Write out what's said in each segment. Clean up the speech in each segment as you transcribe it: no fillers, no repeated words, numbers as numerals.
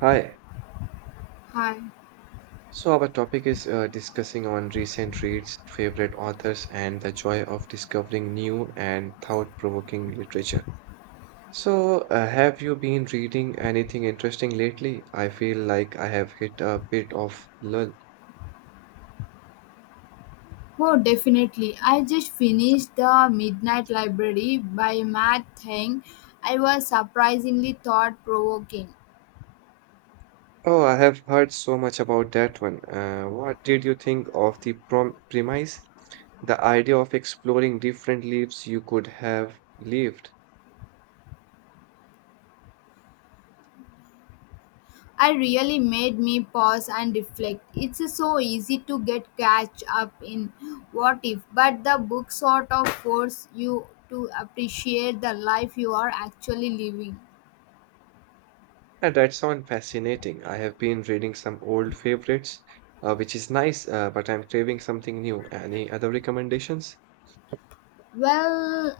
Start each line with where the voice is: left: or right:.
right: Hi.
left: Hi.
right: So our topic is discussing on recent reads, favorite authors, and the joy of discovering new and thought-provoking literature. So, have you been reading anything interesting lately? I feel like I have hit a bit of lull.
left: Oh, definitely. I just finished The Midnight Library by Matt Haig. I was surprisingly thought provoking.
right: Oh, I have heard so much about that one. What did you think of the prom premise? The idea of exploring different lives you could have lived.
left: I really made me pause and reflect. It's so easy to get catch up in what if, but the book sort of forces you to appreciate the life you are actually living.
right: Yeah, that sounds fascinating. I have been reading some old favorites, which is nice, but I'm craving something new. Any other recommendations?
left: Well,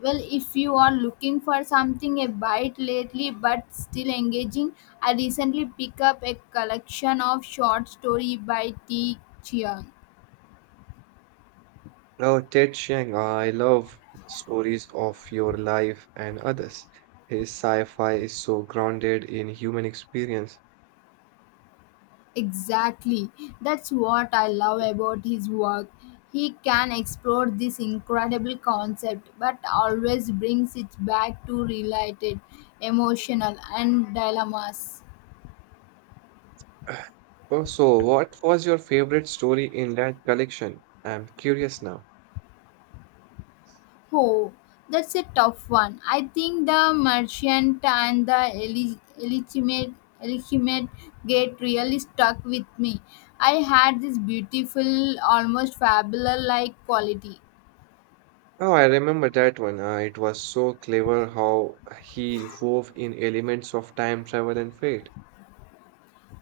left: well, if you are looking for something a bit lately but still engaging, I recently picked up a collection of short story by T. Chiang.
right: Oh, Ted Chiang, I love stories of your life and others. His sci-fi is so grounded in human experience.
left: Exactly, that's what I love about his work. He can explore this incredible concept, but always brings it back to related, emotional, and dilemmas.
right: Oh, so what was your favorite story in that collection? I'm curious now.
left: Oh, that's a tough one. I think the merchant and the Elichimate gate really stuck with me. I had this beautiful, almost fabulous like quality.
right: Oh, I remember that one. It was so clever how he wove in elements of time travel and fate.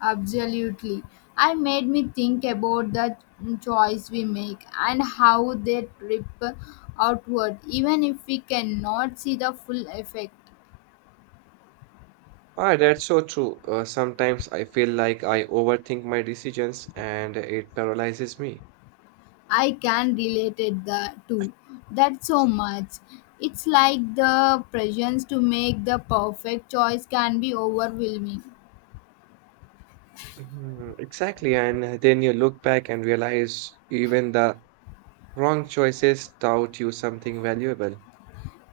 left: Absolutely. I made me think about the choice we make and how they rip outward, even if we cannot see the full effect.
right: Ah, that's so true. Sometimes I feel like I overthink my decisions and it paralyzes me.
left: I can relate it the too. That so much. It's like the presence to make the perfect choice can be overwhelming.
right: Mhm, exactly. And then you look back and realize even the wrong choices taught you something valuable.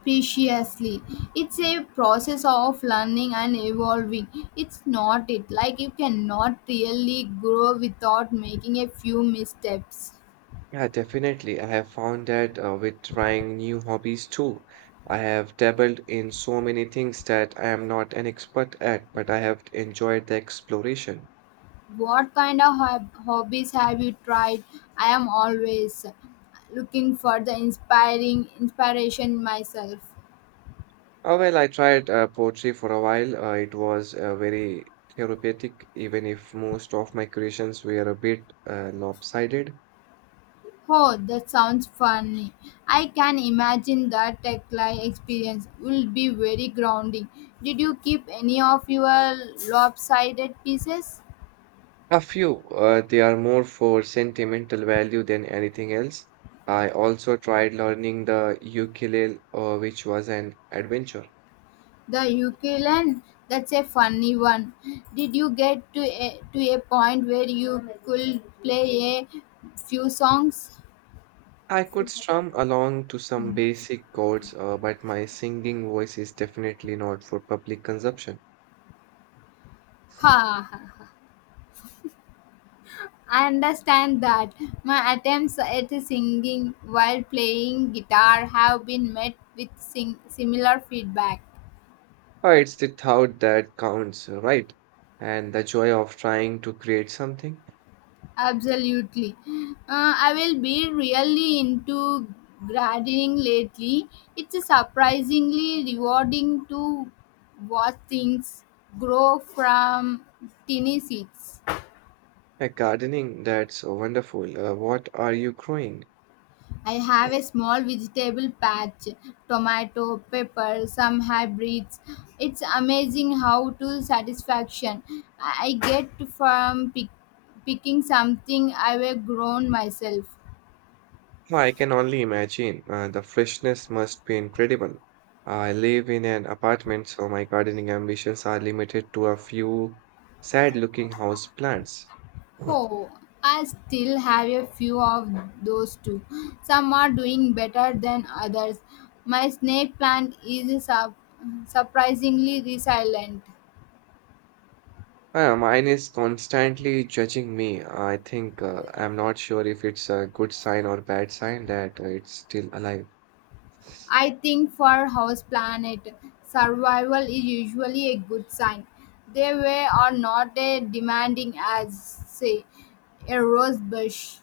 left: Preciously, it's a process of learning and evolving. It's not it like you cannot really grow without making a few missteps.
right: Yeah, definitely. I have found that with trying new hobbies too. I have dabbled in so many things that I am not an expert at, but I have enjoyed the exploration.
left: What kind of hobbies have you tried? I am always looking for the inspiring inspiration myself.
right: Oh well, I tried poetry for a while. It was very therapeutic, even if most of my creations were a bit lopsided.
left: Oh, that sounds funny. I can imagine that Tekla experience will be very grounding. Did you keep any of your lopsided pieces?
right: A few, they are more for sentimental value than anything else. I also tried learning the ukulele, which was an adventure.
left: The ukulele, that's a funny one. Did you get to a point where you could play a few songs?
right: I could strum along to some
left: Ha!
right: basic chords, but my singing voice is definitely not for public consumption.
left: Ha. I understand that. My attempts at singing while playing guitar have been met with similar feedback.
right: Oh, it's the thought that counts, right? And the joy of trying to create something.
left: Absolutely. I will be really into gardening lately. It's surprisingly rewarding to watch things grow from tiny seeds.
right: Like gardening, that's wonderful. What are you growing?
left: I have a small vegetable patch, tomato, pepper, some hybrids. It's amazing how to satisfaction I get from picking something I've grown myself.
right: Oh, I can only imagine. The freshness must be incredible. I live in an apartment, so my gardening ambitions are limited to a few sad-looking house plants.
left: Oh, I still have a few of those too. Some are doing better than others. My snake plant is surprisingly resilient.
right: Mine is constantly judging me. I think I'm not sure if it's a good sign or bad sign that it's still alive.
left: I think for house planet, survival is usually a good sign. They were are not as demanding as say a rose bush.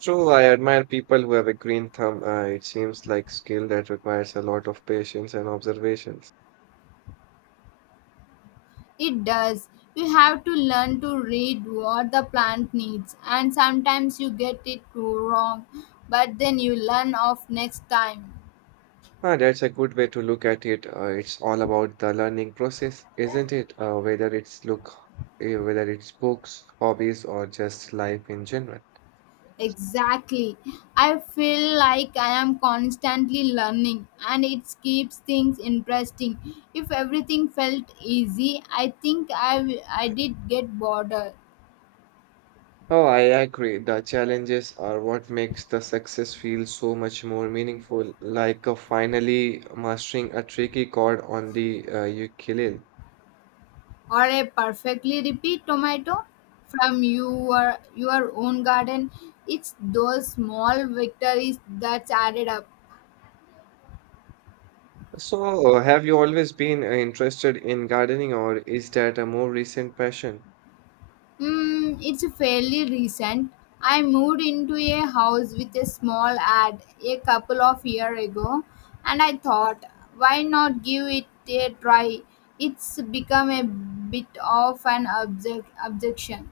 right: True, I admire people who have a green thumb. It seems like skill that requires a lot of patience and observations.
left: It does. You have to learn to read what the plant needs, and sometimes you get it too wrong, but then you learn off next time.
right: Ah, that's a good way to look at it. It's all about the learning process, isn't it? Whether it's books, hobbies, or just life in general.
left: Exactly. I feel like I am constantly learning, and it keeps things interesting. If everything felt easy, I think I did get bored.
right: Oh, I agree. The challenges are what makes the success feel so much more meaningful, like finally mastering a tricky chord on the ukulele.
left: Or a perfectly ripe tomato from your own garden, it's those small victories that's added up.
right: So, have you always been interested in gardening, or is that a more recent passion?
left: It's fairly recent, I moved into a house with a small ad a couple of years ago, and I thought, why not give it a try? It's become a bit of an objection.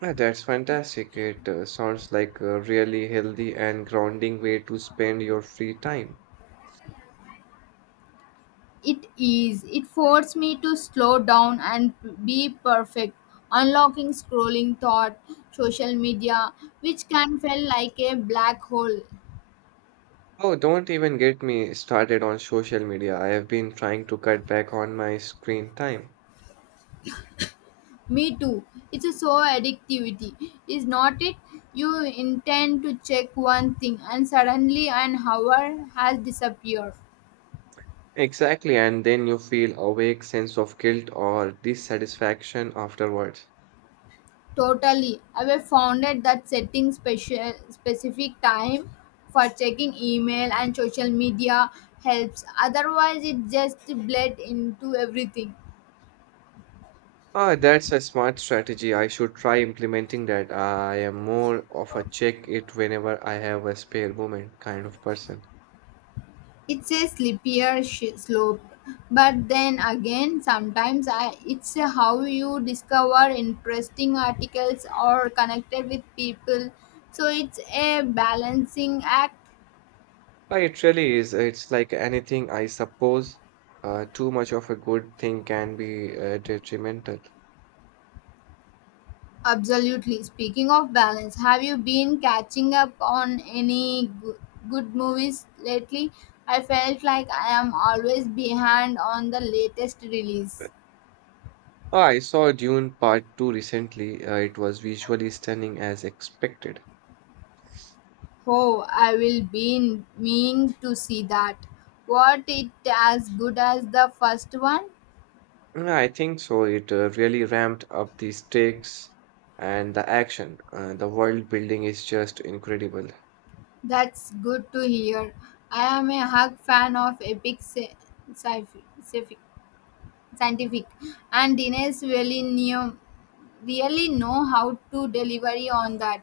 right: Ah, that's fantastic. It sounds like a really healthy and grounding way to spend your free time.
left: It is. It forced me to slow down and be perfect. Unlocking scrolling thought, social media, which can feel like a black hole.
right: Oh, don't even get me started on social media. I have been trying to cut back on my screen time.
left: Me too. It's a so addictivity, is not it? You intend to check one thing and suddenly an hour has disappeared.
right: Exactly, and then you feel a vague sense of guilt or dissatisfaction afterwards.
left: Totally. I've found it that setting special specific time for checking email and social media helps. Otherwise, it just bled into everything.
right: Ah, that's a smart strategy. I should try implementing that. I am more of a check it whenever I have a spare moment kind of person.
left: It's a slope. But then again, sometimes I, it's how you discover interesting articles or connected with people. So it's a balancing act.
right: Ah, it really is. It's like anything, I suppose. Too much of a good thing can be detrimental.
left: Absolutely. Speaking of balance, have you been catching up on any good movies lately? I felt like I am always behind on the latest release.
right: Ah, I saw Dune Part 2 recently. It was visually stunning as expected.
left: Oh, I will be meaning to see that. What it as good as the first one?
right: Mm, I think so. It really ramped up the stakes and the action. The world building is just incredible.
left: That's good to hear. I am a hug fan of epic sci-fi. Scientific and Dines really know how to deliver on that.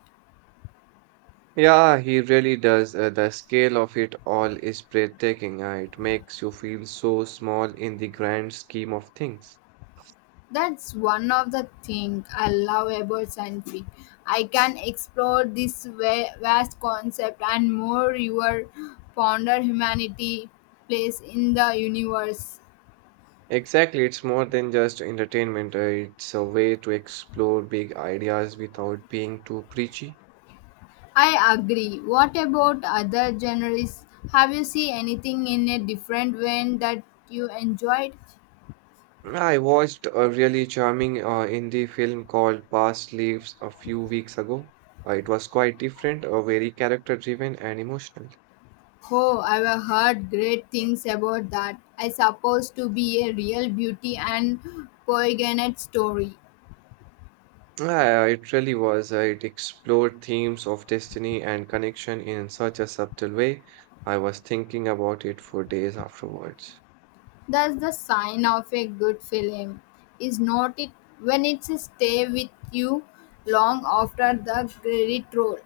right: Yeah, he really does. The scale of it all is breathtaking. It makes you feel so small in the grand scheme of things.
left: That's one of the things I love about science fiction. I can explore this vast concept and more your ponder humanity place in the universe.
right: Exactly, it's more than just entertainment. It's a way to explore big ideas without being too preachy.
left: I agree. What about other genres? Have you seen anything in a different way that you enjoyed?
right: I watched a really charming indie film called Past Lives a few weeks ago. It was quite different, very character driven and emotional.
left: Oh, I've heard great things about that. I suppose to be a real beauty and poignant story.
right: Yeah, it really was. It explored themes of destiny and connection in such a subtle way. I was thinking about it for days afterwards.
left: That's the sign of a good film, is not it? When it's stay with you long after the credit roll.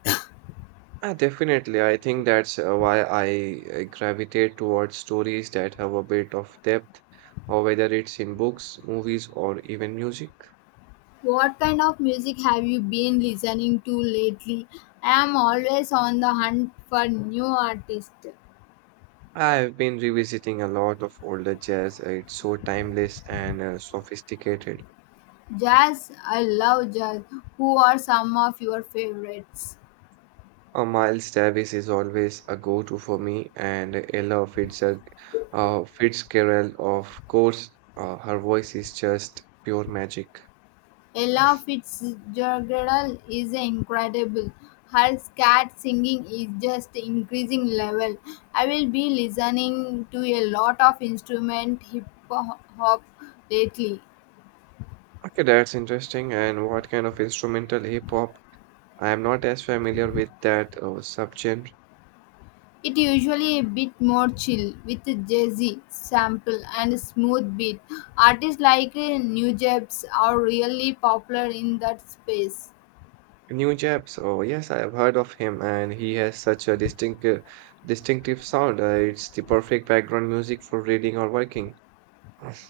right: Ah, definitely, I think that's why I gravitate towards stories that have a bit of depth, or whether it's in books, movies, or even music.
left: What kind of music have you been listening to lately? I am always on the hunt for new artists.
right: I've been revisiting a lot of older jazz. It's so timeless and sophisticated.
left: Jazz, I love jazz. Who are some of your favorites?
right: A Miles Davis is always a go-to for me, and Ella Fitzgerald, of course, her voice is just pure magic.
left: Ella Fitzgerald is incredible. Her scat singing is just increasing level. I will be listening to a lot of instrument hip hop lately.
right: Okay, that's interesting. And what kind of instrumental hip hop? I am not as familiar with that subgenre.
left: It usually a bit more chill with jazzy sample and smooth beat. Artists like New Jabs are really popular in that space.
right: New Japs. Oh, yes, I have heard of him, and he has such a distinctive sound. It's the perfect background music for reading or working.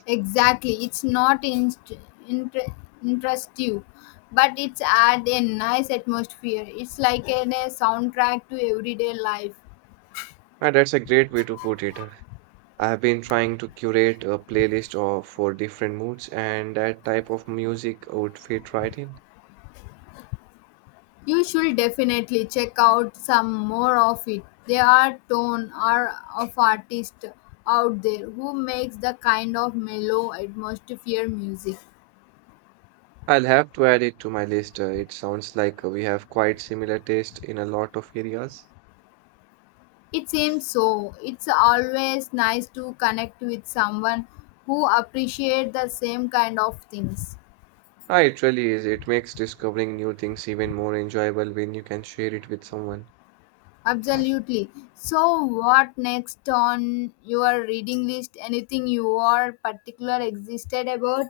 left: Exactly. It's not inter- interest you, but it's add a nice atmosphere. It's like a soundtrack to everyday life.
right: Ah, that's a great way to put it. I've been trying to curate a playlist of for different moods, and that type of music would fit right in.
left: You should definitely check out some more of it. There are tone or of artists out there who makes the kind of mellow atmosphere music.
right: I'll have to add it to my list. It sounds like we have quite similar taste in a lot of areas.
left: It seems so. It's always nice to connect with someone who appreciate the same kind of things.
right: Ah, it really is. It makes discovering new things even more enjoyable when you can share it with someone.
left: Absolutely. So, what next on your reading list? Anything you are particular existed about?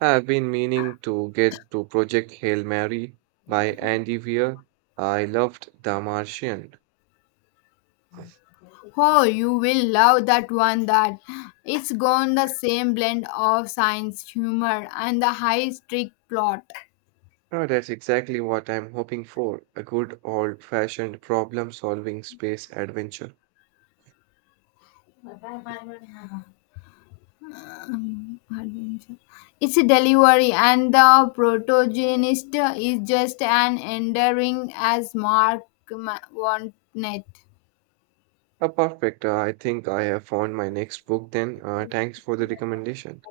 right: I've been meaning to get to Project Hail Mary by Andy Weir. I loved The Martian.
left: Oh, you will love that one. That it's gone the same blend of science, humor, and the high streak plot.
right: Oh, that's exactly what I'm hoping for, a good old-fashioned problem-solving space adventure.
left: Adventure. It's a delivery, and the protagonist is just an endearing as Mark Wanted.
right: Perfect. I think I have found my next book then. Thanks for the recommendation.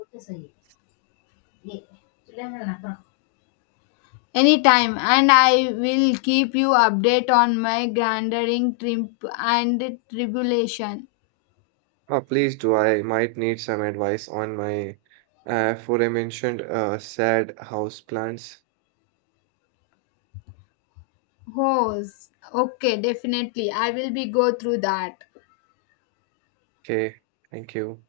left: Anytime, and I will keep you update on my grandering trip and tribulation.
right: Please do. I might need some advice on my aforementioned sad house plants.
left: Hose. Okay, definitely. I will be go through that.
right: Okay, thank you.